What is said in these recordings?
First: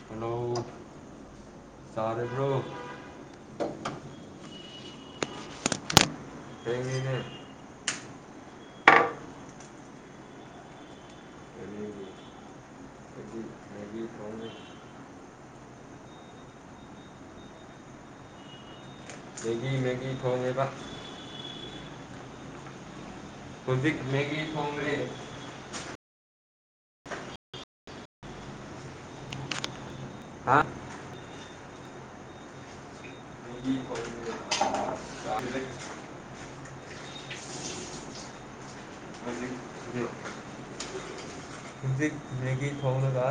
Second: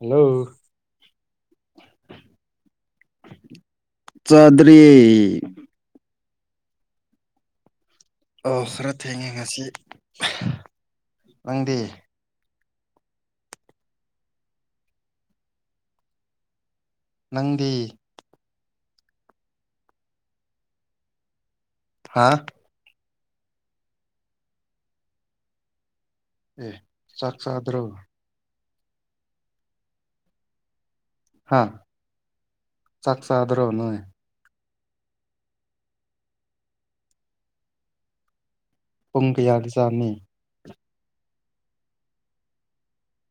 hello ꯇꯥꯔꯦꯕ꯭ꯔꯣ ꯆꯠꯗꯔꯤ ꯊꯥꯡꯉꯥꯅꯦ ꯑꯣ ꯈꯔ ꯊꯦꯡꯉꯦ ꯉꯁꯤ ꯅꯪꯗꯤ ꯀꯔꯤꯒꯤ ꯑꯩꯗꯤ ꯃꯦꯒꯤ ꯊꯣꯡꯉꯦ ꯅꯪꯗꯤ ꯃꯦꯒꯤ ꯃꯦꯒꯤ ꯊꯣꯡꯉꯦꯕ ꯍꯥ ꯍꯧꯖꯤꯛ ꯃꯦꯒꯤ ꯊꯣꯡꯔꯤ ꯑꯦ ꯆꯥꯛ ꯆ ꯑꯗꯨ꯭ꯔꯣ ꯍꯥ ꯍꯥ ꯆꯥꯛꯁꯗ꯭ꯔꯣ ꯃꯦꯒꯤ ꯅꯦ ꯊꯣꯡꯉꯦ [unintelligible] ꯄꯨꯡ ꯍꯧꯖꯤꯛ ꯀꯌꯥꯒꯤ ꯆꯥꯅꯤ ꯃꯁꯤ ꯃꯦꯒ ꯊꯥꯎꯅꯒ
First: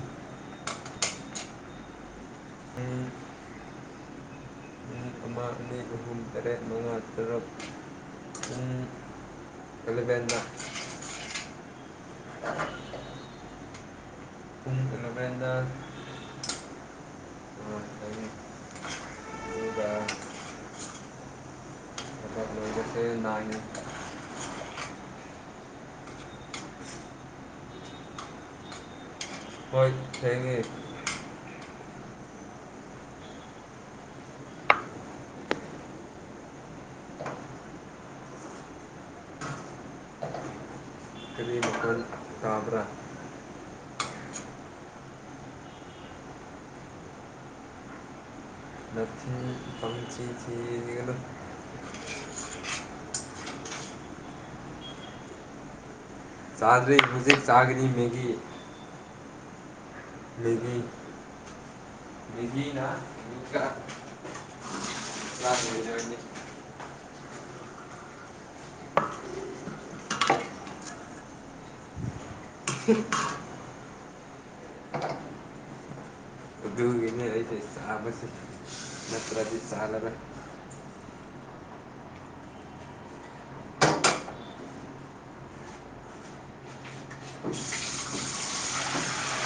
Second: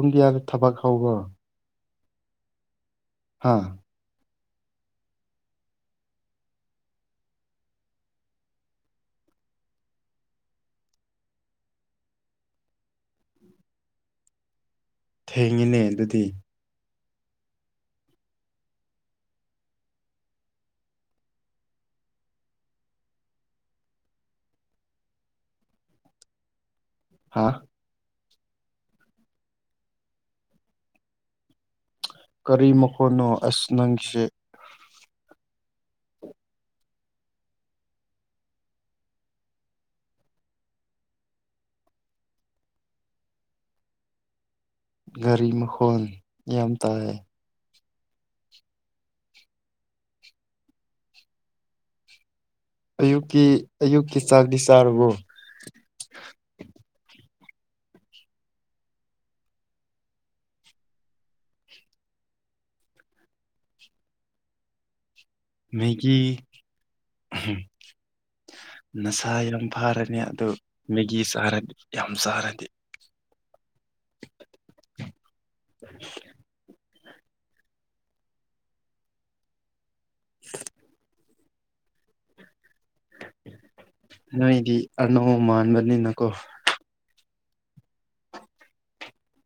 ꯄꯨꯡꯗꯤꯌꯥꯗ ꯊꯕꯛ ꯍꯧꯈ꯭ꯔꯣ ꯄꯨꯡ ꯄꯨꯡ ꯍꯥ ꯑꯃ ꯑꯅꯤ ꯑꯍꯨꯝ ꯇꯔꯦꯠ ꯃꯉꯥ ꯇꯔꯨꯛ ꯑꯝ ꯀꯂꯕꯦꯟꯗ ꯄꯨꯡ ꯑꯦꯂꯚꯦꯟꯗ ꯊꯦꯡꯉꯤꯅꯦ ꯑꯗꯨꯗꯤ ꯑꯥ ꯊꯦꯡꯉꯦ ꯑꯗꯨꯒ ꯂꯥꯏꯕꯁ ꯅꯥꯟ ꯍꯥꯥ ꯍꯣꯏ ꯊꯥꯡꯉꯦ ꯀꯔꯤ ꯃꯈꯣꯟꯅꯣ ꯑꯁ ꯅꯪꯒꯤꯁꯦ ꯀꯔꯤ ꯃꯈꯣꯜ ꯇꯥꯕ꯭ꯔꯥ ꯒꯥꯔꯤ ꯃꯈꯣꯟ ꯌꯥꯝ ꯇꯥꯏ [unintelligible] ꯑꯌꯨꯛꯀꯤ ꯑꯌꯨꯛꯀꯤ ꯆꯥꯛꯗꯤ ꯆꯥꯔꯕꯣ ꯆꯥꯗ ꯍꯧꯨꯖꯤꯛ ꯆꯥꯒꯅꯤ ꯃꯒꯤ ꯃꯦꯒꯤ ꯃꯦꯒꯤꯅ [unintelligible] ꯀ꯭ꯂꯥꯁ ꯃꯦꯒꯤ ꯂꯣꯏꯗꯣꯏꯅꯤ ꯅꯁꯥ ꯌꯥꯝ ꯐꯥꯔꯅꯤ ꯑꯗꯨ ꯃꯦꯒꯤ ꯆꯥꯔꯗꯤ ꯌꯥꯝ ꯆꯥꯔꯗꯤ ꯍ [inaudible] ꯎꯗꯒꯤ ꯏꯅꯦ ꯂꯩ ꯑꯥꯕꯁꯤ ꯅꯠꯇ꯭ꯔꯗꯤ ꯆꯅꯒ [inaudible] ꯅꯣꯏꯗꯤ ꯑꯅꯧ ꯃꯥꯟꯕꯅꯤꯅꯀꯣ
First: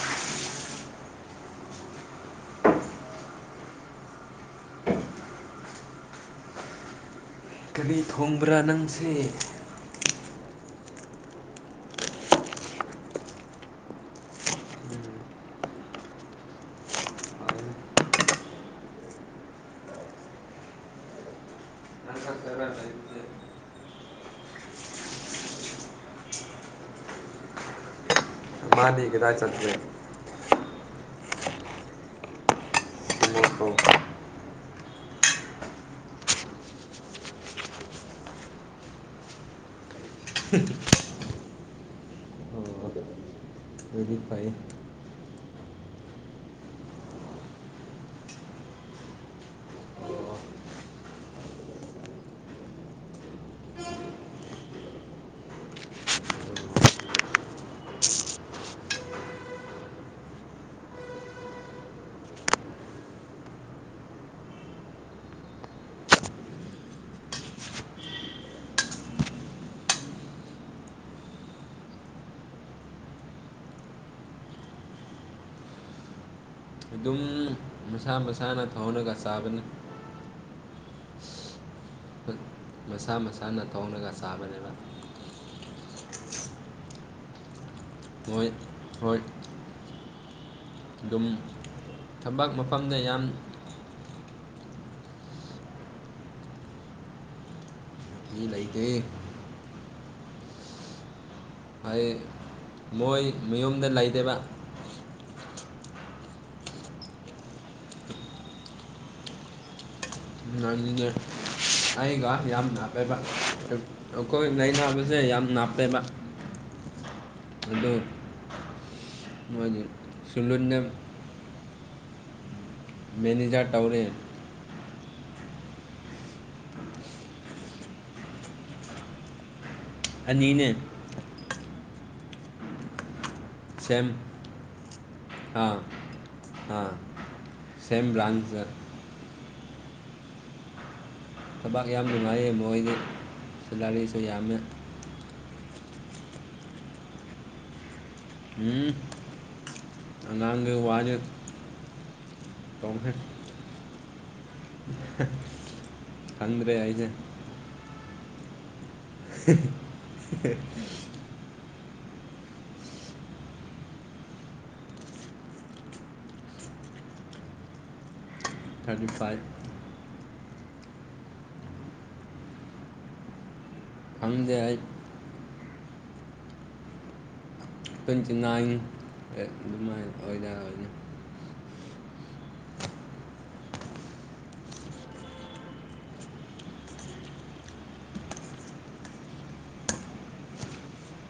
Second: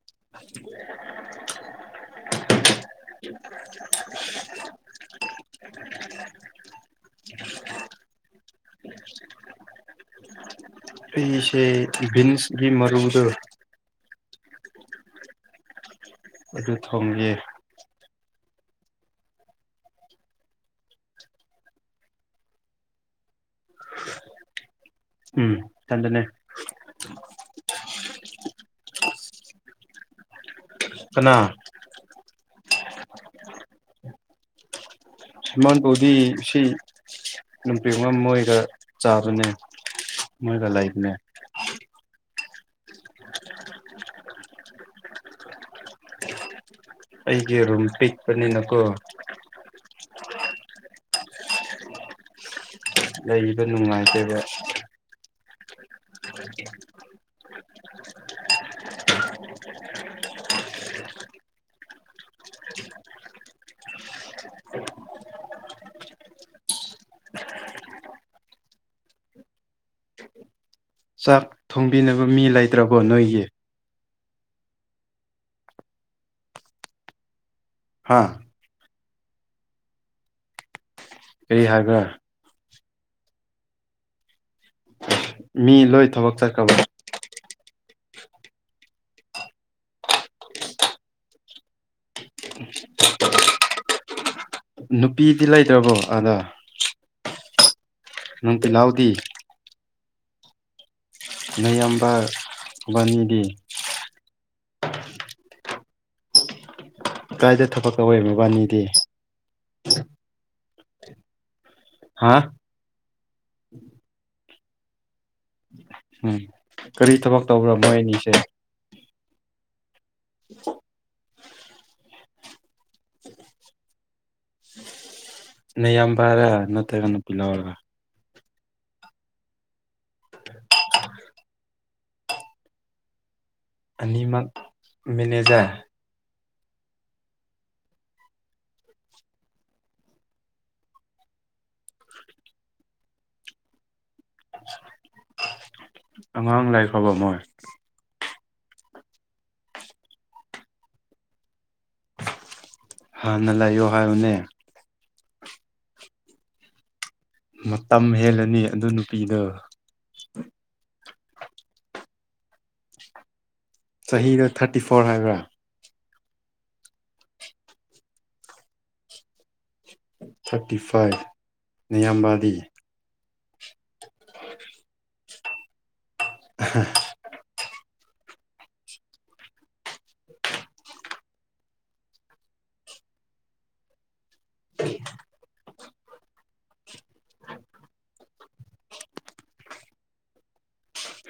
[unintelligible] [unintelligible] ꯀꯔꯤ ꯊꯣꯡꯕ꯭ꯔꯥ ꯅꯪꯁꯦ ꯐꯤꯁꯦ ꯕꯤꯟꯁꯒꯤ ꯃꯔꯨꯗ ꯑꯗꯨ ꯊꯣꯡꯒꯦ ꯍꯥꯎꯋꯦ ꯅꯪ ꯈꯛꯇꯔꯥ ꯂꯩꯕꯁꯦ ꯎꯝ ꯑꯗꯨꯅꯦ ꯅꯕꯥꯅꯤ ꯀꯗꯥꯏ ꯆꯠꯀ‌ꯦ ꯀꯅꯥ ꯑꯃꯥꯗ‌ꯣ ꯑꯃꯥꯗ‌ꯣꯗꯤ ꯁꯤ ꯅꯨꯄꯤ ꯑꯃꯥ ꯃꯣꯏꯒ ꯆꯥꯕꯅꯦ ꯃꯣꯏꯒ ꯥꯂꯩꯕꯥꯅꯦ [unintelligible] ꯑꯗꯨꯗꯤ ꯐꯩ ꯑꯩꯒꯤ ꯔꯨꯝ ꯄꯤꯛ ꯄꯥꯅꯤꯅꯀꯣ ꯂꯩꯕ ꯅꯨꯡꯉꯥꯏꯇꯦꯕꯥ [inaudible] ꯆꯥꯛ ꯊꯣꯡꯕꯤꯅꯕꯥ ꯃꯤ ꯂꯩꯇ꯭ꯔꯥꯕꯣ ꯅꯣꯏꯒꯤ ꯑꯗꯨꯝ ꯃꯁꯥ ꯍꯥ ꯃꯁꯥꯅ ꯊ‌ꯣꯡꯔꯒ ꯆꯥꯕꯅ‌ꯦ ꯀꯔꯤ ꯍꯥꯏꯕ꯭ꯔꯥ ꯃꯁꯥ ꯃꯁꯥꯅ ꯊ‌ꯣꯡꯂꯒꯥ ꯆꯥꯕꯅ‌ꯦ ꯃꯤ ꯂꯣꯏ ꯊꯕꯛ ꯆꯠꯈꯕꯥ ꯍꯣꯏ ꯍꯣꯏ ꯑꯗꯨꯝ ꯊꯕꯛ ꯃꯐꯝꯗ ꯌꯥꯝ ꯅꯨꯄꯤꯗꯤ ꯂꯩꯇ꯭ꯔꯕꯣ ꯑꯗꯥ ꯃꯤ ꯅꯨꯡꯇꯤ ꯂꯩꯇꯦ ꯂꯥꯎꯗꯤ ꯅꯌꯥꯝꯕꯥ ꯑꯩ ꯃꯣꯏ ꯃꯌꯨꯝꯗꯥ ꯂꯩꯗꯦꯕꯥ ꯀꯥꯏꯗ ꯊꯕꯛ ꯇꯧꯋꯦ ꯃꯣꯢꯕꯥꯅꯤꯗꯤ [unintelligible] ꯑꯩꯒ ꯍꯥ ꯍꯤꯌꯥꯝ ꯗꯥ ꯀꯩ ꯕꯥ ꯑꯩꯈꯣꯏ ꯅꯩꯅꯕꯁꯦ ꯌꯥꯝ ꯅꯥꯞꯄ‌ꯦꯕꯥ ꯍꯝ ꯀꯔꯤ ꯊꯕꯛ ꯇꯧꯕ꯭ꯔꯥ ꯃꯣꯏ ꯑꯅꯤꯁꯦ ꯃꯣꯏꯅꯤ ꯊꯨꯂꯨꯅ‌ꯦꯝ ꯃꯦꯅꯦꯖꯥꯔ ꯇꯧꯔꯦ ꯅꯌꯥꯝꯕꯔ ꯅꯠꯇ꯭ꯔꯒꯅ ꯅꯨꯄꯤ ꯂꯧꯔꯒꯥ ꯑꯅꯤꯅꯦ ꯁꯦꯝ ꯑꯅꯤꯃꯛ ꯑꯥ ꯃꯦꯅꯦꯖꯔ ꯑꯥ ꯁꯦꯝ ꯕ꯭ꯔꯥꯟꯁ ꯊꯕꯛ ꯌꯥꯝ ꯅꯨꯡꯉꯥꯏꯌꯦ ꯃꯣꯏꯗꯤ ꯄꯨꯖꯔꯤꯁꯨ ꯌꯥꯝꯃꯦ ꯑꯉꯥꯡ ꯂꯩꯈꯔꯕꯥ ꯃꯣꯏ ꯎꯝ ꯑꯉꯥꯡꯒꯤ ꯋꯥꯗꯤ ꯉꯟꯅꯥ ꯂꯩꯌꯣ ꯍꯥꯏꯕꯅꯦ ꯈꯪꯗ꯭ꯔꯦ ꯑꯩꯖ‌ꯦ ꯃꯇꯝ ꯍꯦꯜꯂꯅꯤ ꯑꯗꯨ ꯅꯨ [unintelligible] ꯆꯍꯤꯗ‌ꯣ ꯊꯥꯔꯇꯤ ꯐꯣꯔ ꯍꯥꯏꯕ꯭ꯔꯥ ꯊꯥꯔꯇꯤ ꯐꯥꯏꯚ ꯊꯥꯔꯇꯤ ꯐꯥꯏꯚ ꯅꯌꯥꯝꯕꯥꯗꯤ ꯈꯪꯗꯦ ꯑꯩ [unintelligible] ꯇ꯭ꯋꯦꯟꯇꯤ ꯅꯥꯏꯟ ꯑ‌ꯦ ꯑꯗꯨꯃꯥꯏ ꯑꯣꯏꯗ ꯕꯅꯤ [unintelligible]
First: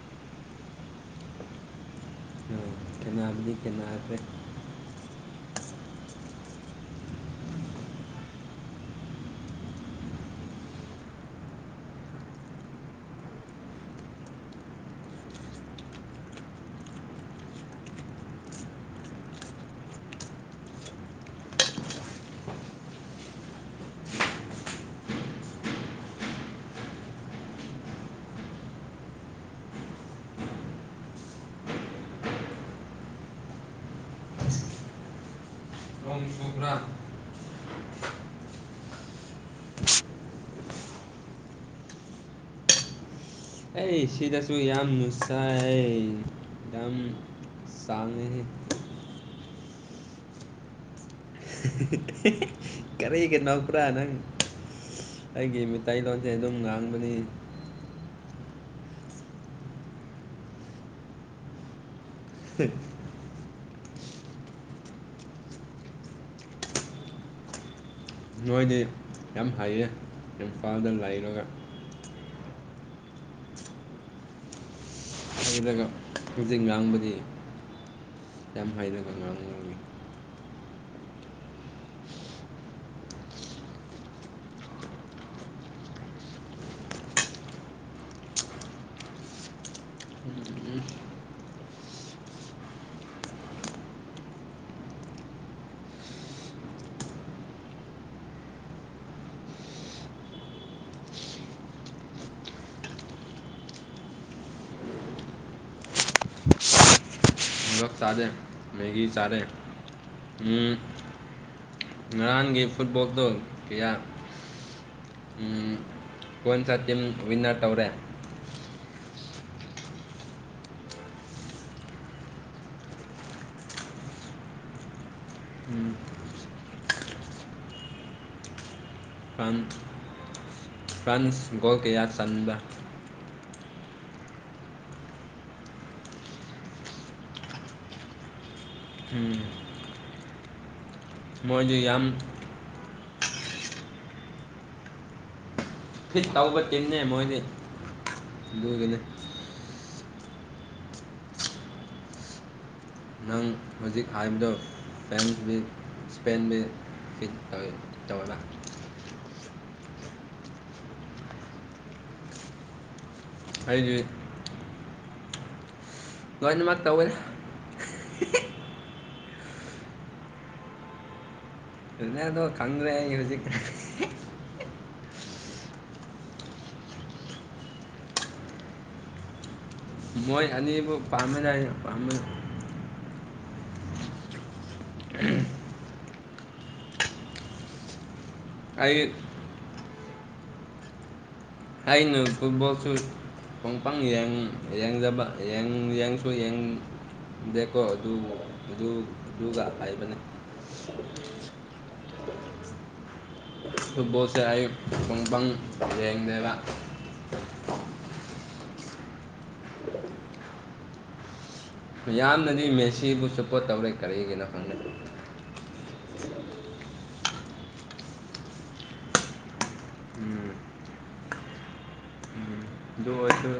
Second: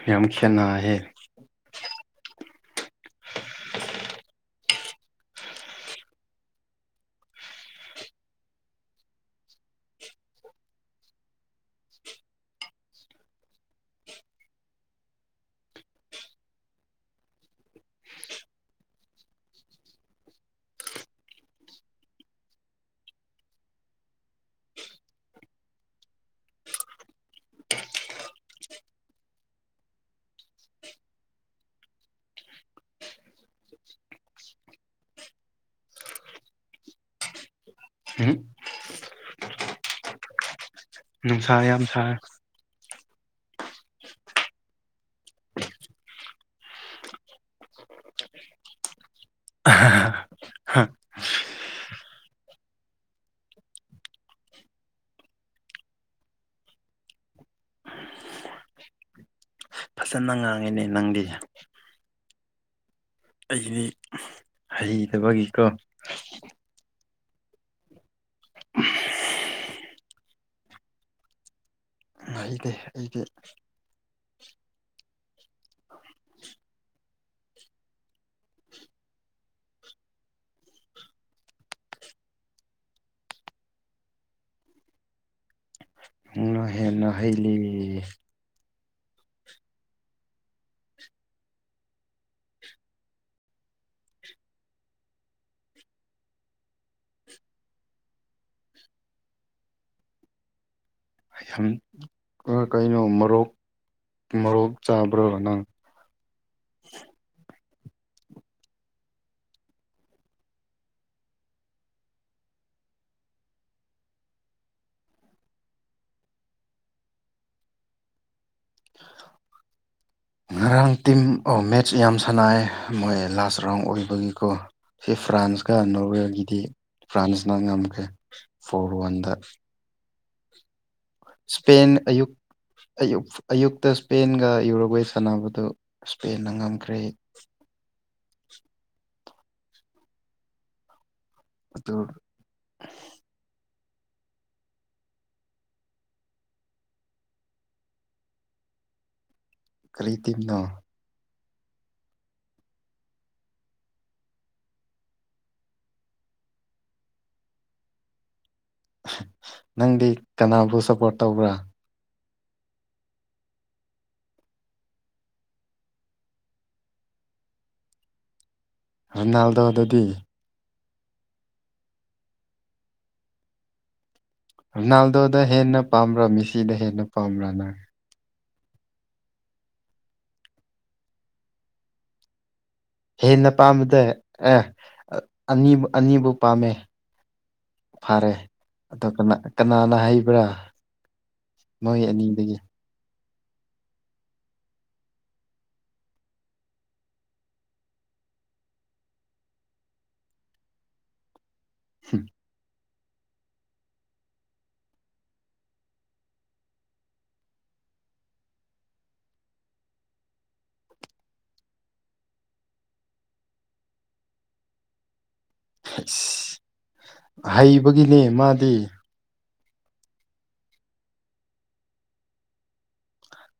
ꯌꯥꯝ ꯈꯦꯠꯅꯍꯦ ꯐꯟꯌꯥꯝꯗꯤ ꯈ‌ꯦꯅꯥꯈꯔꯦ [unintelligible] ꯎꯝ ꯅꯨꯡꯁꯥ ꯌꯥꯝ ꯁꯥꯏ ꯑꯩ ꯁꯤꯗꯁꯨ ꯌꯥꯝꯅ ꯁꯥꯏ ꯌꯥꯝ ꯆꯥꯡꯉꯦꯍꯦ [inaudible] [unintelligible] ꯀꯔꯤꯒꯤ ꯅꯣꯛꯄ꯭ꯔꯥ ꯅꯪ ꯑꯩꯒꯤ ꯃꯤꯇꯩꯂꯣꯟꯁꯦ ꯑꯗꯨꯝ ꯉꯥꯡꯕꯅꯤ ꯐꯖꯅ ꯉꯥꯡꯉꯦꯅꯦ ꯅꯪꯗꯤ [unintelligible] ꯑꯩꯗꯤ ꯍꯩꯇꯕꯒꯤꯀꯣ ꯅꯣꯏꯗꯤ ꯌꯥꯝ ꯍꯩꯔꯦ ꯏꯝꯐꯥꯜꯗ ꯂꯩꯔꯒ ꯍꯩꯇꯦ ꯑꯩꯗꯤ ꯍꯩꯔꯒ ꯍꯧꯖꯤꯛ ꯉꯥꯡꯕꯗꯤ ꯌꯥꯝ ꯍꯩꯔꯒ ꯉꯥꯡ ꯅꯪꯅ ꯍꯦꯟꯅ ꯍꯩꯂꯦ ꯎꯝ ꯁꯝ ꯑ ꯀꯩꯅꯣ ꯃꯣꯔꯣꯛ ꯑꯣꯛ ꯆꯥꯕ꯭ꯔꯣ ꯅꯪ [unintelligible] ꯆꯥꯗꯦ ꯃꯦꯒꯤ ꯆꯥꯔꯦ ꯉꯔꯥꯡꯒꯤ ꯐꯨꯠꯕꯣꯜꯗꯣ ꯀꯌꯥ ꯀꯣꯏꯟ ꯁꯇꯤꯝ ꯋꯤꯟꯅꯔ ꯇꯧꯔꯦ ꯉꯔꯥꯡ ꯇꯤꯝ ꯑꯣ ꯃꯦꯠꯆ ꯌꯥꯝ ꯁꯥꯟꯅꯑꯦ ꯃꯣꯏ ꯂꯥꯁ ꯔꯥꯎꯟ ꯑꯣꯏꯕꯒꯤꯀꯣ ꯁꯤ ꯐ꯭ꯔꯥꯟꯁꯀ ꯅꯣꯔꯋꯦꯒꯤꯗꯤ ꯐ꯭ꯔꯥꯟꯁꯅ ꯉꯝꯈ꯭ꯔꯦ ꯐꯣꯔ ꯋꯥꯟ ꯐ꯭ꯔꯥꯟꯠ ꯁꯄꯦꯟ ꯑꯌꯨꯛ ꯆꯟꯕ ꯑꯌꯨꯛ ꯑꯌꯨꯛꯇ ꯁ꯭ꯄꯦꯟꯒ ꯌꯨꯔꯣꯒ꯭ꯋꯦ ꯁꯥꯟꯅꯕꯗꯨ ꯁꯄꯦꯟꯅ ꯉꯝꯈ꯭ꯔꯦ ꯃꯣꯏꯗꯤ ꯑꯗꯨ ꯌꯥꯝ ꯐꯤꯠ ꯇꯧꯕ ꯇꯤꯝꯅꯦ ꯃꯣꯏꯗꯤ ꯑꯗꯨꯒꯤꯅꯤ ꯀꯔꯤ ꯇꯤꯝꯅꯣ ꯅꯪ ꯍꯧꯖꯤꯛ ꯍꯥꯏꯕꯗꯣ ꯐꯦꯟꯁ ꯕꯤꯛ ꯏꯁꯄꯦꯟꯗꯤ ꯕꯤꯠ ꯇꯧꯋꯦ ꯇꯧꯋꯦꯕꯥ ꯅꯪꯗꯤ ꯀꯅꯥꯕꯨ ꯁꯞꯄꯣꯔꯠ ꯇꯧꯕ꯭ꯔꯥ ꯑꯩꯗꯤ ꯂꯣꯏꯅꯃꯛ ꯇꯧꯋꯦ ꯔꯣꯅꯥꯜꯗꯣꯗꯗꯤ ꯔꯣꯅꯥꯜꯗꯣ ꯀꯪꯗ꯭ꯔꯦ ꯑꯩ ꯍꯧꯖꯤꯛ ꯔꯣꯅꯥꯜꯗꯣꯗ ꯍꯦꯟꯅ ꯄꯥꯝꯕ꯭ꯔꯥ ꯃꯤꯁꯤꯗ ꯍꯦꯟꯅ ꯄꯥꯝꯕ꯭ꯔꯥ ꯅꯪ ꯃꯣꯏ ꯑꯅꯤꯕꯨ ꯄꯥꯝꯃꯦꯗ ꯑꯩ ꯄꯥꯝꯕꯗꯨꯝ ꯍꯦꯟꯅ ꯄꯥꯝꯕꯗꯣ ꯑꯦ ꯑꯥ ꯑꯅꯤꯃꯛ ꯑꯅꯤꯕꯨ ꯄꯥꯝꯃꯦ ꯐꯔꯦ ꯑꯩ ꯑꯗꯨ ꯀꯅꯥ ꯀꯅꯥꯅ ꯍꯩꯕ꯭ꯔꯥ ꯅꯣꯏ ꯑꯩꯅ ꯑꯅꯤꯗꯒꯤ ꯐꯨꯠꯕꯣꯜꯁꯨ [unintelligible] ꯌꯦꯡ ꯌꯦꯡꯗꯕ ꯌꯦꯡ ꯌꯦꯡꯁꯨ ꯌꯦꯡ ꯗꯦꯀꯣ ꯑꯗꯨ ꯑꯗꯨ ꯑꯗꯨꯒ ꯑꯀꯥꯏꯕꯅꯦ [inaudible] ꯐꯨꯠꯕꯣꯜꯁꯦ ꯑꯩꯌꯨꯛ ꯄꯨꯡ ꯄꯪ ꯌꯦꯡꯗꯦꯕ ꯃꯌꯥꯝꯅꯗꯤ ꯃꯦꯁꯤꯕꯨ ꯁꯥꯄꯣꯠ ꯇꯧꯔꯦ ꯀꯔꯤꯒꯤꯅꯣ ꯈꯪꯗꯦ ꯍꯁ ꯍꯩꯕꯒꯤꯅꯦ ꯃꯥꯗꯤ ꯎꯝ ꯗꯨꯑꯣꯏꯁꯨ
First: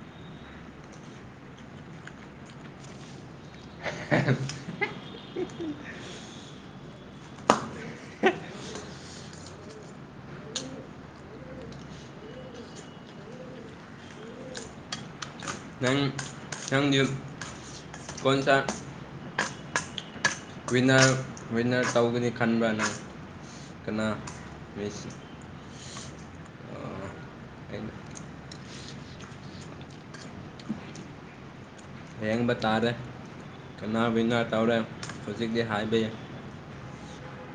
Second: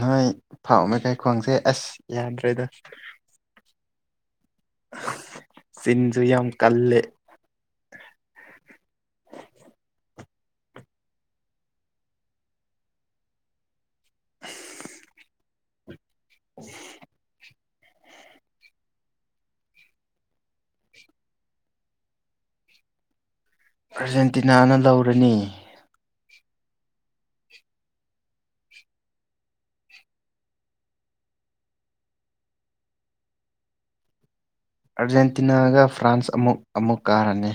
ꯅꯣꯏ ꯐꯥꯎꯅ ꯀꯩ ꯈꯣꯡꯁꯦ ꯑꯁ ꯌꯥꯗ꯭ꯔꯦꯗ [unintelligible] ꯆꯤꯟꯖꯨ ꯌꯥꯝ ꯀꯜꯂꯦ [unintelligible] ꯅꯪ ꯅꯪꯗꯤ ꯀꯣꯟꯁꯥ ꯋꯤꯟꯅꯔ ꯋꯤꯟꯅꯔ ꯇꯧꯒꯅꯤ ꯈꯟꯕ꯭ꯔꯅ ꯑꯥꯔꯖꯦꯟꯇꯤꯅꯥꯅ ꯂꯧꯔꯅꯤ ꯍꯌꯦꯕ ꯇꯥꯔꯦ ꯀꯅꯥ ꯋꯤꯟꯅ ꯇꯧꯔꯦ ꯍꯧꯖꯤꯛꯇꯤ ꯑꯥꯔꯖꯦꯟꯇꯤꯅꯥꯒ ꯍꯥꯏꯕ ꯌꯥꯏ ꯐ꯭ꯔꯥꯟꯁ ꯑꯃꯨꯛ ꯑꯃꯨꯛ ꯀꯥꯔꯅꯤ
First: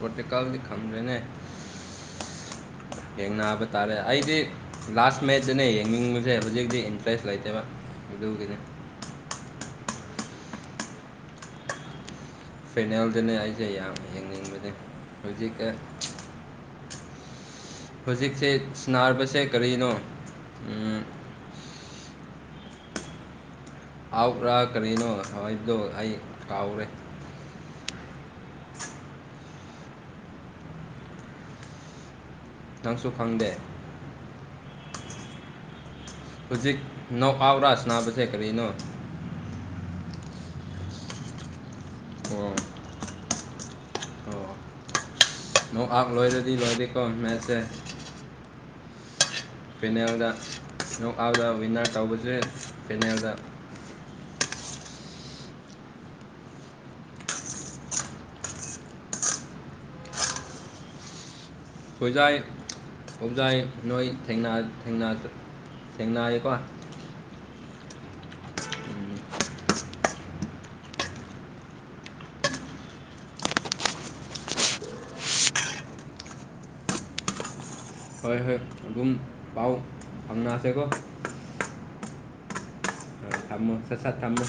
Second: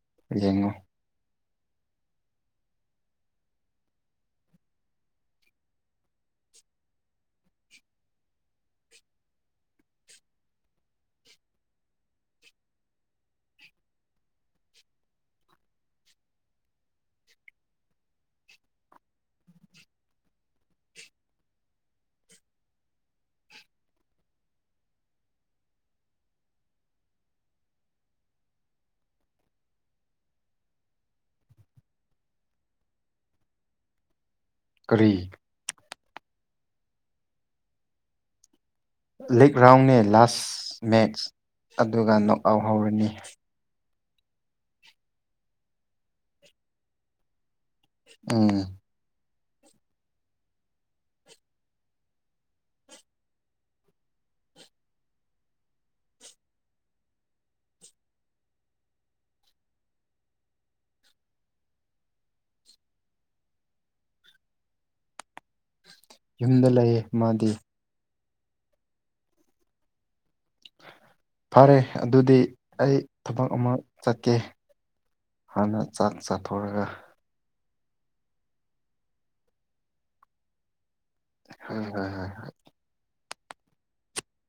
ꯄꯣꯇꯤꯀꯥꯜꯗꯤ ꯌꯦꯡꯉꯨ ꯈꯪꯗ꯭ꯔꯦꯅꯦ ꯌꯦꯡꯅꯕ ꯇꯥꯔꯦ ꯑꯩꯗꯤ ꯂꯥꯁ ꯃꯦꯠꯆꯇꯅ ꯌꯦꯡꯅꯤꯡꯕꯁꯦ ꯍꯧꯖꯤꯛꯇꯤ ꯏꯟꯇꯔꯦꯁ ꯂꯩꯇꯦꯕ ꯑꯗꯨꯒꯤꯅꯤ ꯐꯦꯅꯦꯜꯗꯅ ꯑꯩꯁꯦ ꯌꯥꯝ ꯌꯦꯡꯅꯤꯡꯕꯅꯤ ꯍꯧꯖꯤꯛꯀ ꯍꯧꯖꯤꯛꯁꯦ ꯁꯅꯥꯔꯕꯁꯦ ꯀꯔꯤꯅꯣ ꯑꯥꯎ꯭ꯔꯥ ꯀꯔꯤꯅꯣ ꯍꯥꯏꯕꯗꯣ ꯑꯩ ꯀꯥꯎꯔꯦ ꯅꯪꯁꯨ ꯈꯪꯗꯦ ꯀꯔꯤ ꯍꯧꯖꯤꯛ ꯅꯣꯀꯥꯎꯠꯔ ꯁꯥꯅꯥꯕꯖꯦ ꯀꯔꯤꯅꯣ ꯂꯤꯛ ꯔꯥꯎꯟꯅꯤ ꯂꯥꯁ ꯃꯦꯠꯆ ꯑꯗꯨꯒ ꯅꯣꯛ ꯑꯣ ꯑꯥꯎꯠ ꯍꯧꯔꯅꯤ ꯅꯣꯡ ꯑꯥꯛ ꯂꯣꯏꯔꯗꯤ ꯂꯣꯏꯔꯗꯤꯦꯀꯣ ꯃꯦꯠꯁꯦ ꯎꯝ ꯐꯦꯅꯦꯜꯗ ꯅꯣꯛꯑꯥꯎꯗ ꯋꯤꯟꯅꯔ ꯇꯧꯕꯁꯦ ꯐꯦꯅꯦꯜꯗ ꯊꯣꯏꯖꯥꯏ ꯍꯨꯝꯖꯥꯏ ꯅꯣꯏ ꯊꯦꯡꯅ- ꯊꯦꯡꯅ ꯊꯦꯡꯅꯩꯀꯣ ꯌꯨꯝꯗ ꯂꯩꯌꯦ ꯃꯥꯗꯤ ꯐꯔꯦ ꯑꯗꯨꯗꯤ ꯑꯩ ꯊꯕꯛ ꯑꯃ ꯆꯠꯀꯦ ꯍꯥꯟꯅ ꯆꯥꯛ ꯆꯥꯊꯣꯔꯒ ꯍꯣꯏ ꯍꯣꯏ ꯑꯗꯨꯝ ꯄꯥꯎ ꯐꯪꯅꯁꯦꯀꯣ ꯍ ꯍꯣꯏ ꯍ ꯊꯝꯃꯣ ꯆꯠꯁ ꯊꯝꯃꯣ